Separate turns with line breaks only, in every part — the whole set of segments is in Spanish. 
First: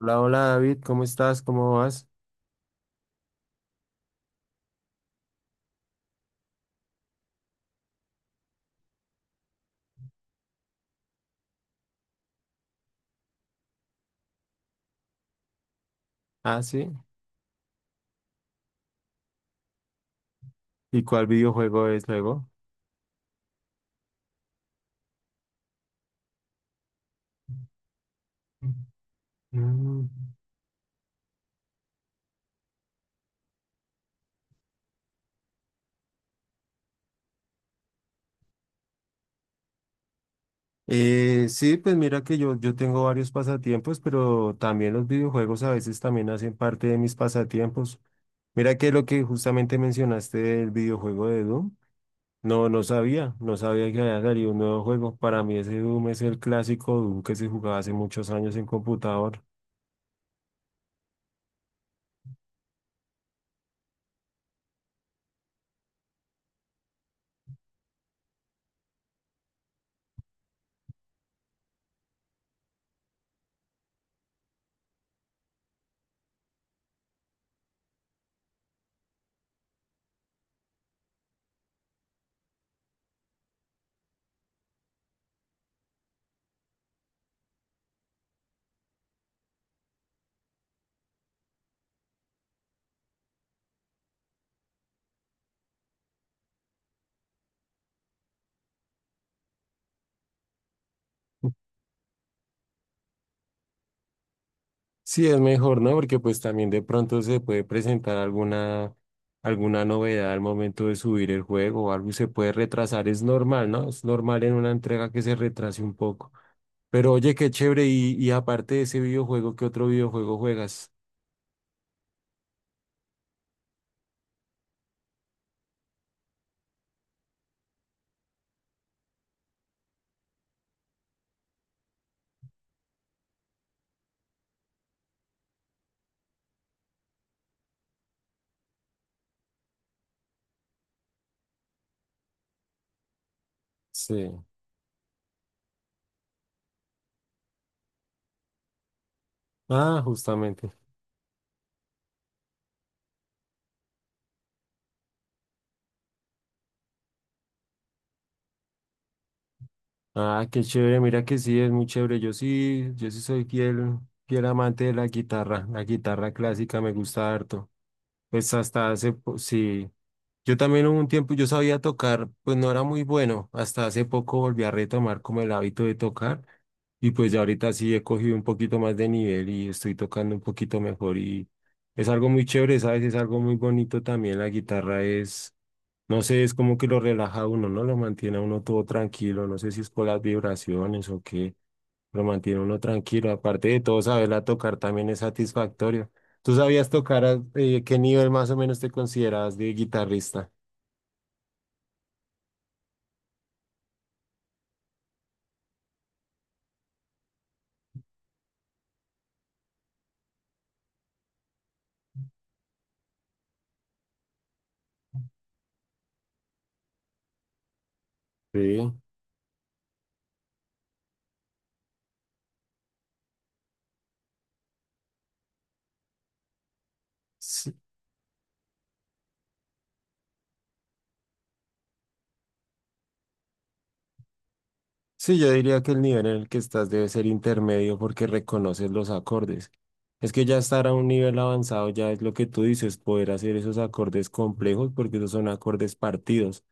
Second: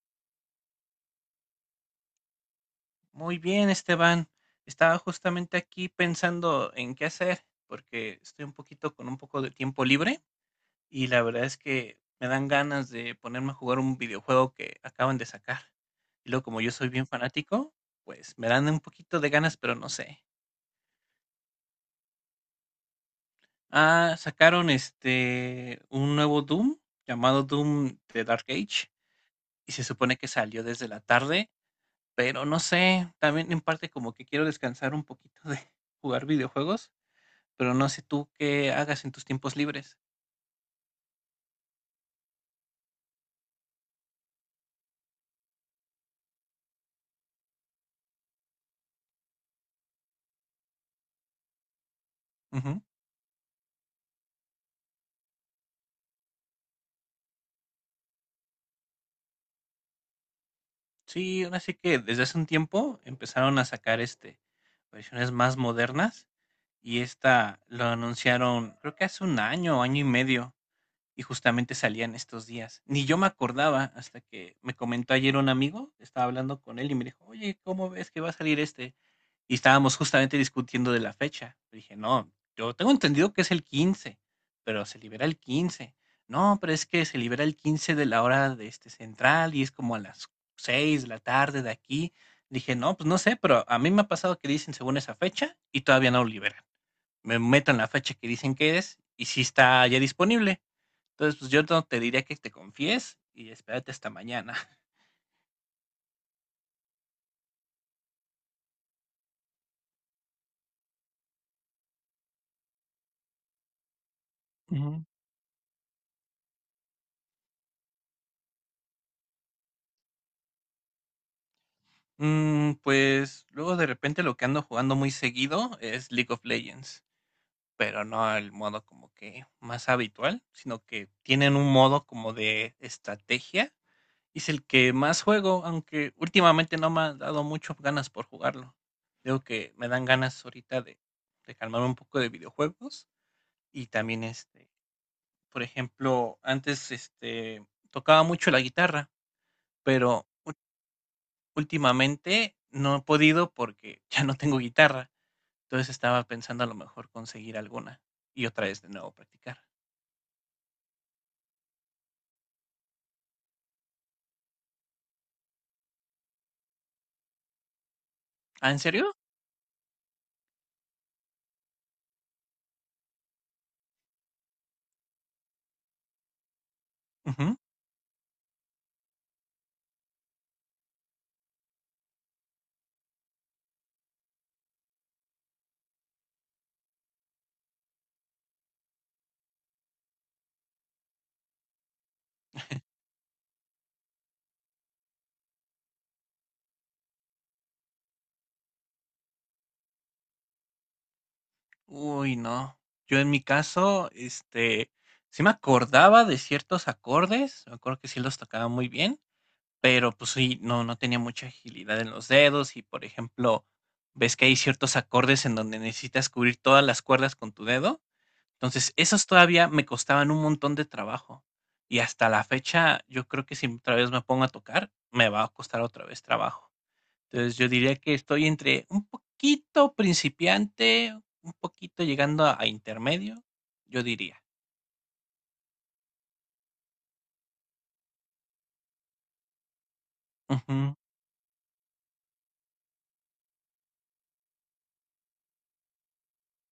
Hola, hola David, ¿cómo estás? ¿Cómo vas?
Muy bien, Esteban. Estaba justamente aquí pensando en qué hacer, porque estoy un poquito con un poco de tiempo libre y la verdad es que me dan ganas de ponerme a jugar un videojuego que acaban de sacar. Y luego, como
Ah,
yo soy
sí.
bien fanático, pues me dan un poquito de ganas, pero no sé.
¿Y cuál videojuego es luego?
Ah, sacaron un nuevo Doom llamado Doom The Dark Age y se supone que
Mm.
salió desde la tarde, pero no sé, también en parte como que quiero descansar un poquito de jugar videojuegos. Pero no sé tú qué hagas en tus tiempos libres.
Sí, pues mira que yo tengo varios pasatiempos, pero también los videojuegos a veces también hacen parte de mis pasatiempos. Mira que lo que justamente mencionaste del videojuego de Doom, no
Ujú.
sabía, no sabía que había salido un nuevo juego. Para mí ese Doom es el clásico Doom que se jugaba hace muchos años en computador.
Sí, ahora sí que desde hace un tiempo empezaron a sacar, versiones más modernas, y esta lo anunciaron, creo que hace un año, año y medio. Y justamente salían estos días. Ni yo me acordaba hasta que me comentó ayer un amigo, estaba hablando con él y me dijo, oye, ¿cómo ves que va a salir este? Y estábamos justamente discutiendo de la fecha. Le dije, no, yo tengo entendido que es el 15, pero se libera el 15. No, pero es que se libera el 15 de la hora de este central y es como a las 6 de la tarde de aquí. Dije, no, pues no sé, pero a mí me ha pasado que dicen según esa fecha y todavía no lo liberan. Me meto en la fecha que dicen que es y si está ya disponible. Entonces, pues, yo no te diría que te confíes y espérate hasta mañana.
Sí, es mejor, ¿no? Porque pues también de pronto se puede presentar alguna novedad al momento de subir el juego o algo y se puede retrasar. Es normal, ¿no? Es normal en una
Ujú.
entrega que se retrase un poco. Pero oye, qué chévere. Y aparte de ese videojuego, ¿qué otro videojuego juegas?
Mm, pues, luego de repente lo que ando jugando muy seguido es League of Legends, pero no el modo como que más habitual, sino que tienen un modo como de estrategia. Y es el que más juego, aunque últimamente no me ha dado mucho ganas por jugarlo. Digo que me dan ganas ahorita de calmar un poco de videojuegos. Y también
Sí.
por ejemplo, antes tocaba mucho la guitarra.
Ah,
Pero
justamente.
últimamente no he podido porque ya no tengo guitarra. Entonces estaba pensando a lo mejor conseguir alguna y otra vez de nuevo practicar.
Ah, qué chévere. Mira que sí, es muy chévere. Yo sí soy fiel, fiel amante de la guitarra. La guitarra clásica me gusta harto. Pues
¿Ah, en
hasta
serio?
sí. Yo también hubo un tiempo, yo sabía tocar, pues no era muy bueno. Hasta hace poco volví a retomar como el hábito de tocar y pues ya
Ujú.
ahorita sí he cogido un poquito más de nivel y estoy tocando un poquito mejor y es algo muy chévere, ¿sabes? Es algo muy bonito también. La guitarra es, no sé, es como que lo relaja a uno, ¿no? Lo mantiene a uno todo tranquilo. No sé si es por las vibraciones o qué, lo mantiene a uno tranquilo. Aparte de todo, saberla tocar también es satisfactorio. ¿Tú sabías tocar a qué nivel más o menos te consideras de guitarrista?
Uy, no. Yo en mi caso, sí me acordaba de ciertos acordes, me acuerdo que sí los tocaba muy bien, pero pues sí, no tenía mucha agilidad en los dedos y, por ejemplo, ves que hay ciertos acordes en donde necesitas cubrir todas las cuerdas con tu dedo.
Sí.
Entonces, esas todavía me costaban un montón de trabajo. Y hasta la fecha, yo creo que si otra vez me pongo a tocar, me va a costar otra vez trabajo. Entonces, yo
Sí,
diría que estoy entre un poquito principiante, un poquito llegando a intermedio, yo diría.
sí, yo diría que el nivel en el que estás debe ser intermedio porque reconoces los acordes. Es que ya estar a un nivel avanzado ya es lo que tú dices, poder hacer esos acordes complejos porque esos son acordes partidos.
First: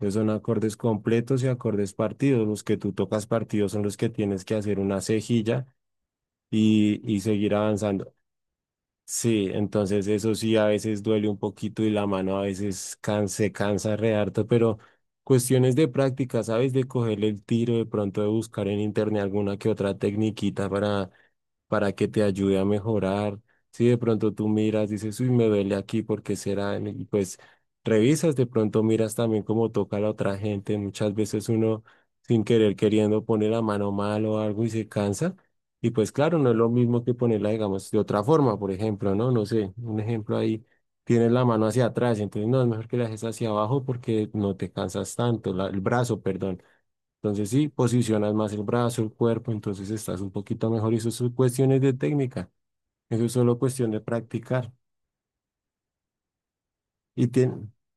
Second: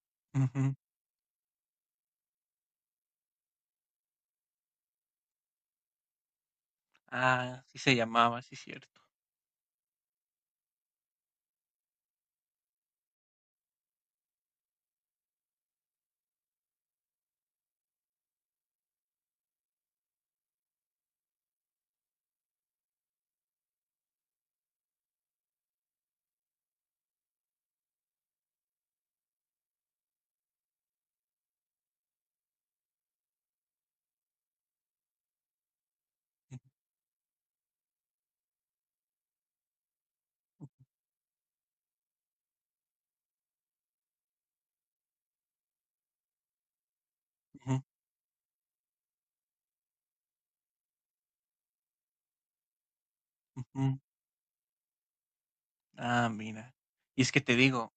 Esos son
Ujú, ujú.
acordes completos y acordes partidos. Los que tú tocas partidos son los que tienes que hacer una cejilla y seguir
Ah, sí se
avanzando.
llamaba, sí es cierto.
Sí, entonces eso sí a veces duele un poquito y la mano a se cansa re harto, pero cuestiones de práctica, ¿sabes? De cogerle el tiro, de pronto de buscar en internet alguna que otra tecniquita para que te ayude a mejorar. Si de pronto tú miras, dices, uy, me duele aquí, ¿porque será? Y pues revisas, de pronto miras también cómo toca la otra gente. Muchas veces uno sin querer queriendo pone la mano mal o algo y se cansa. Y pues claro, no es lo mismo que ponerla, digamos, de otra forma, por ejemplo, ¿no? No sé, un ejemplo ahí, tienes la mano hacia atrás, entonces no, es mejor que la dejes hacia abajo porque no te cansas tanto, el brazo, perdón. Entonces sí,
Ujú,
posicionas más el brazo, el cuerpo, entonces estás un poquito mejor y eso son cuestiones de técnica, eso es solo cuestión
ujú.
de practicar.
Ah, mira. Y
Y
es que te
tiene...
digo,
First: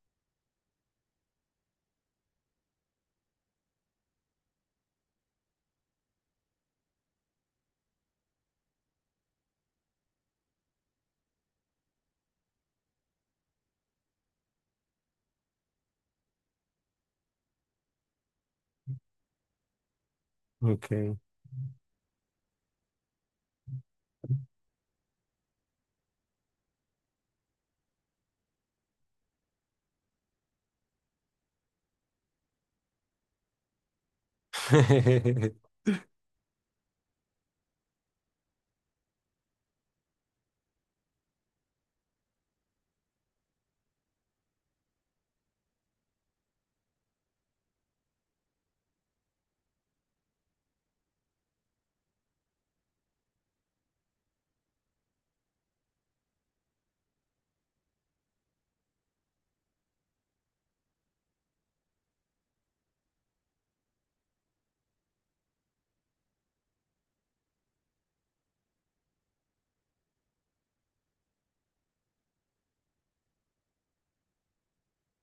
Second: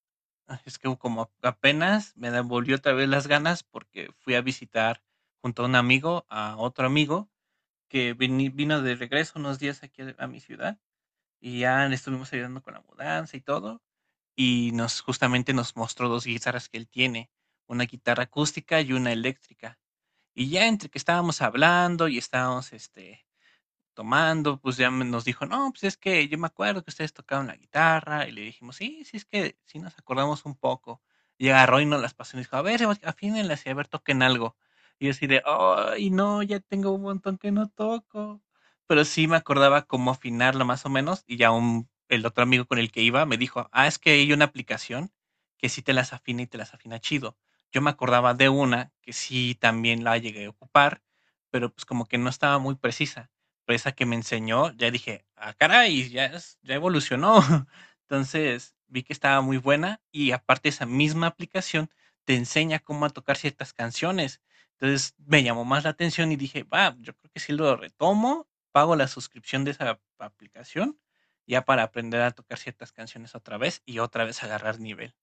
ah, es que como apenas me devolvió otra vez las ganas porque fui a visitar junto a un amigo, a otro amigo, que vini vino de regreso unos días aquí a mi ciudad, y ya le estuvimos ayudando con la mudanza y todo, y nos justamente nos mostró 2 guitarras que él tiene, una guitarra acústica y una eléctrica. Y ya entre
Ok.
que estábamos hablando y estábamos, tomando, pues, ya me nos dijo: "No, pues, es que yo me acuerdo que ustedes tocaban la guitarra", y le dijimos: "Sí, sí, es que sí nos acordamos un poco", y agarró y nos las pasó y nos dijo: "A ver, afínenlas y a ver, toquen algo", y yo así de: "Ay, no, ya tengo un montón que no toco", pero sí me acordaba cómo afinarla más o menos, y ya un el otro amigo con el que iba me dijo: "Ah, es que hay una aplicación que sí te las afina y te las afina chido", yo me acordaba de una que sí también la llegué a ocupar, pero, pues, como que no estaba muy precisa. Esa que me enseñó, ya dije: "Ah, caray, ya evolucionó". Entonces, vi que estaba muy buena y aparte esa misma aplicación te enseña cómo a tocar ciertas canciones. Entonces, me llamó más la atención y dije: "Va, yo creo que si lo retomo, pago la suscripción de esa aplicación, ya para aprender a tocar ciertas canciones otra vez y otra vez agarrar nivel".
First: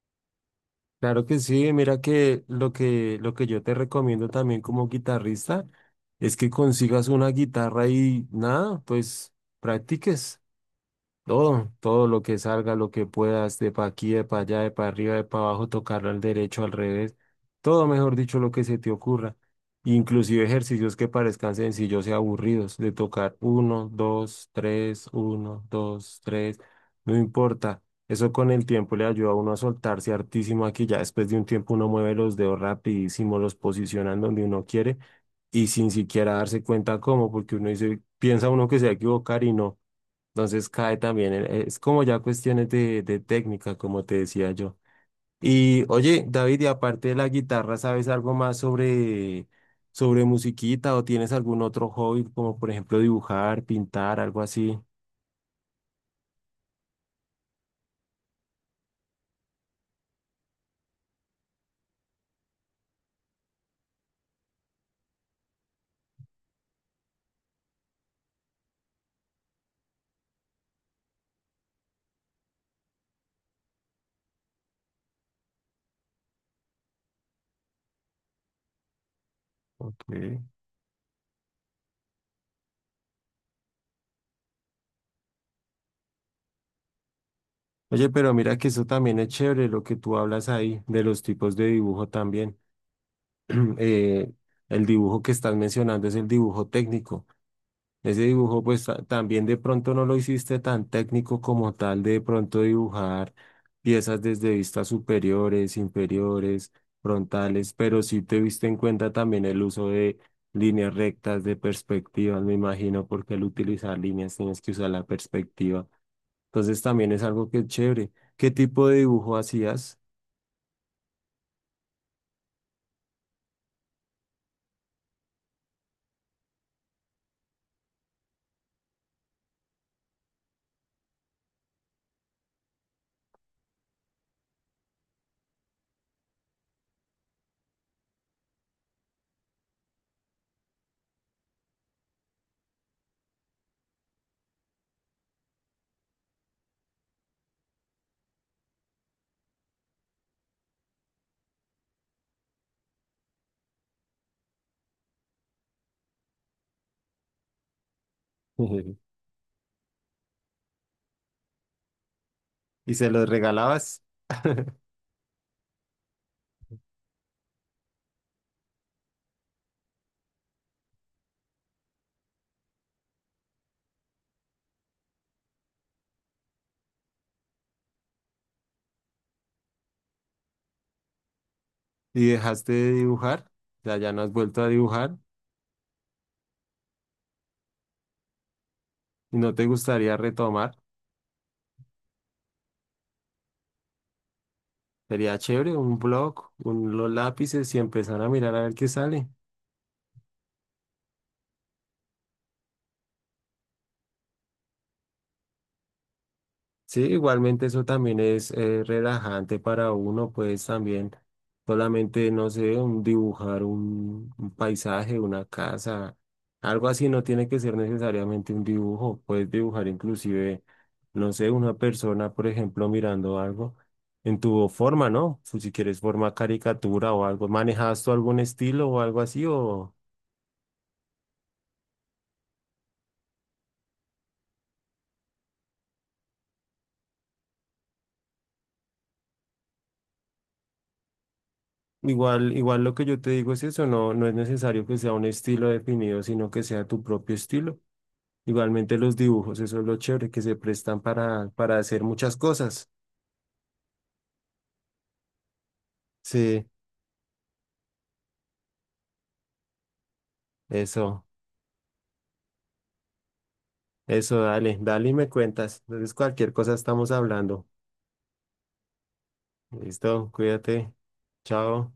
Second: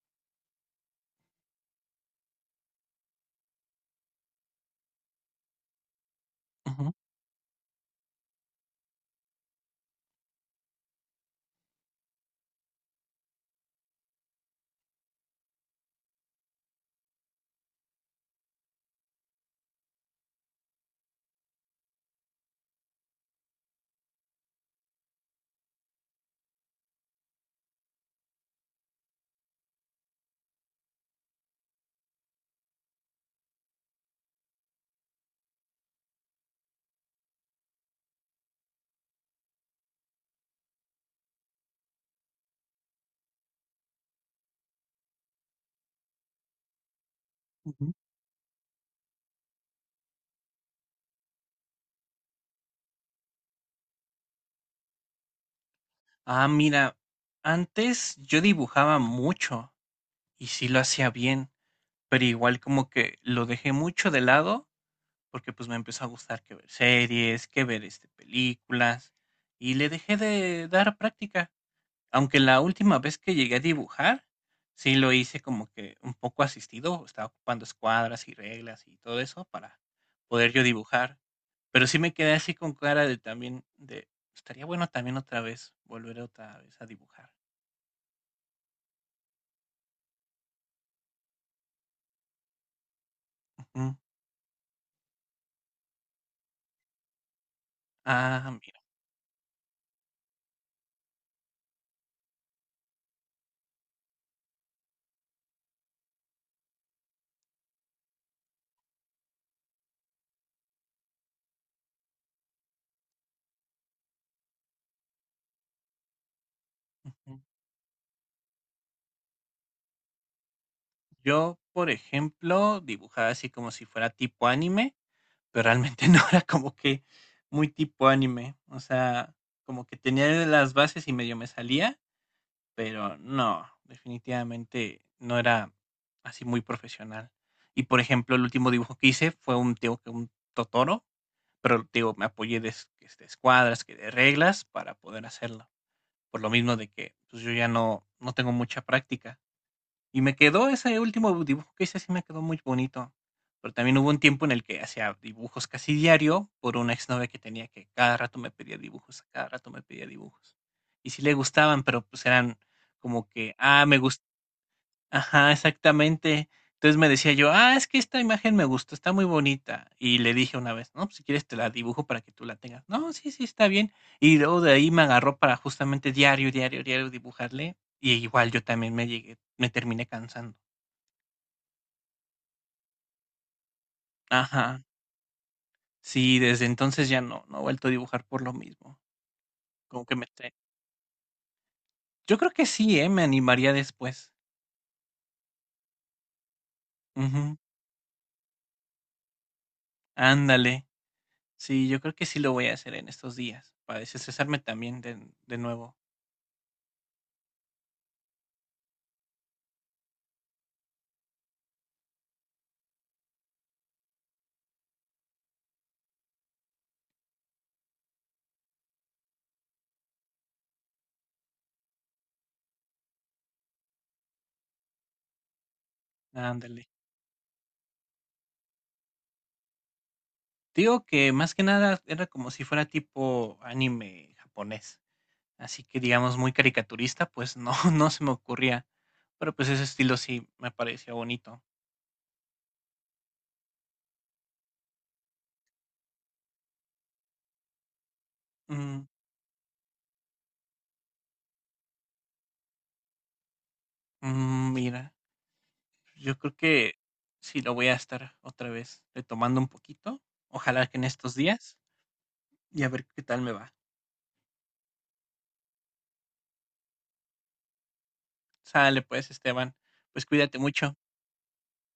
Claro que sí, mira que lo que yo te recomiendo también como guitarrista es que
Ujú,
consigas una guitarra y nada, pues practiques. Todo lo que salga, lo que puedas, de pa' aquí, de pa' allá, de pa' arriba, de pa' abajo, tocarlo al derecho, al revés, todo mejor dicho, lo que se te ocurra. Inclusive ejercicios que parezcan sencillos y aburridos, de tocar uno, dos, tres, uno, dos, tres, no importa. Eso con el tiempo le ayuda a uno a soltarse hartísimo aquí, ya después de un tiempo uno mueve los dedos rapidísimo, los posicionan donde uno quiere y sin siquiera darse cuenta cómo, porque uno dice, piensa uno que se va a equivocar y no. Entonces cae también, es como ya cuestiones de técnica, como te decía yo. Y oye, David, y aparte de la guitarra,
ujú.
¿sabes algo más sobre musiquita o tienes algún otro hobby, como por ejemplo dibujar, pintar, algo así?
Ah, mira, antes yo dibujaba mucho y sí lo hacía bien. Pero igual como que lo dejé mucho de lado, porque pues me empezó a gustar que ver series, que ver películas, y le dejé de dar práctica. Aunque la última vez que llegué a dibujar, sí lo hice como que un poco asistido, estaba ocupando escuadras y reglas y todo eso para
Ok.
poder yo dibujar. Pero sí me quedé así con cara de también, de, estaría bueno también otra vez, volver otra vez a dibujar.
Oye, pero mira que eso también es chévere lo que tú hablas ahí, de los tipos de dibujo también.
Ujú.
Eh, el dibujo que estás mencionando es el dibujo técnico. Ese
Ah,
dibujo,
mira.
pues también de pronto no lo hiciste tan técnico como tal, de pronto dibujar piezas desde vistas superiores, inferiores, frontales, pero sí te viste en cuenta también el uso de líneas rectas, de perspectivas, me imagino, porque al utilizar líneas tienes que usar la perspectiva. Entonces también es algo que es chévere. ¿Qué tipo de dibujo hacías?
Yo, por ejemplo, dibujaba así como si fuera tipo anime, pero realmente no era como que muy tipo anime. O sea, como que tenía las bases y medio me salía, pero no, definitivamente no era así muy profesional. Y, por ejemplo, el último dibujo que hice fue un, digo que un Totoro, pero digo, me apoyé de, escuadras, que de reglas para poder hacerlo. Por lo mismo de que pues, yo ya no tengo mucha práctica. Y me quedó ese último dibujo que hice, sí me quedó muy bonito. Pero también hubo un tiempo en el que hacía dibujos casi diario por una exnovia que tenía que cada rato me pedía dibujos, cada rato me pedía dibujos. Y sí le gustaban, pero pues eran
¿Y se los
como que, ah, me
regalabas
gusta, ajá, exactamente. Entonces me decía yo, ah, es que esta imagen me gustó, está muy bonita. Y le dije una vez, no, pues si quieres te la dibujo para que tú la tengas. No, sí, sí, está bien. Y luego de ahí me agarró para justamente diario, diario, diario dibujarle. Y igual yo también me llegué, me terminé cansando.
y dejaste de dibujar? O sea, ya no has vuelto a
Ajá.
dibujar
Sí, desde entonces ya no he vuelto a dibujar por lo mismo.
y no te
Como
gustaría
que me te-
retomar.
Yo creo que sí, ¿eh? Me animaría después.
Sería chévere un blog, un, los
Ujú.
lápices y empezar a mirar a ver qué sale.
Ándale. Sí, yo creo que sí lo voy a hacer en estos días, para desestresarme también de nuevo.
Sí, igualmente eso también es relajante para uno, pues también solamente, no sé, un dibujar un paisaje, una casa, algo así no tiene que ser necesariamente un dibujo, puedes dibujar inclusive, no sé, una persona, por ejemplo, mirando algo en tu forma, ¿no? Si quieres forma
Ándale.
caricatura o algo, ¿manejas tú algún estilo o algo así o...
Digo que más que nada era como si fuera tipo anime japonés. Así que digamos muy caricaturista, pues no, no se me ocurría. Pero pues ese estilo sí me parecía bonito.
Igual, igual lo que yo te digo es eso, no, no es necesario que sea un estilo definido, sino que sea tu propio estilo. Igualmente
Mm,
los dibujos, eso es lo chévere, que se prestan para hacer muchas cosas.
mm, mira. Yo creo
Sí,
que sí lo voy a estar otra vez retomando un poquito. Ojalá que en
eso,
estos días y a ver qué tal me va.
eso, dale, dale y me cuentas. Entonces cualquier cosa estamos hablando.
Sale pues, Esteban. Pues
Listo,
cuídate
cuídate.
mucho.
Chao.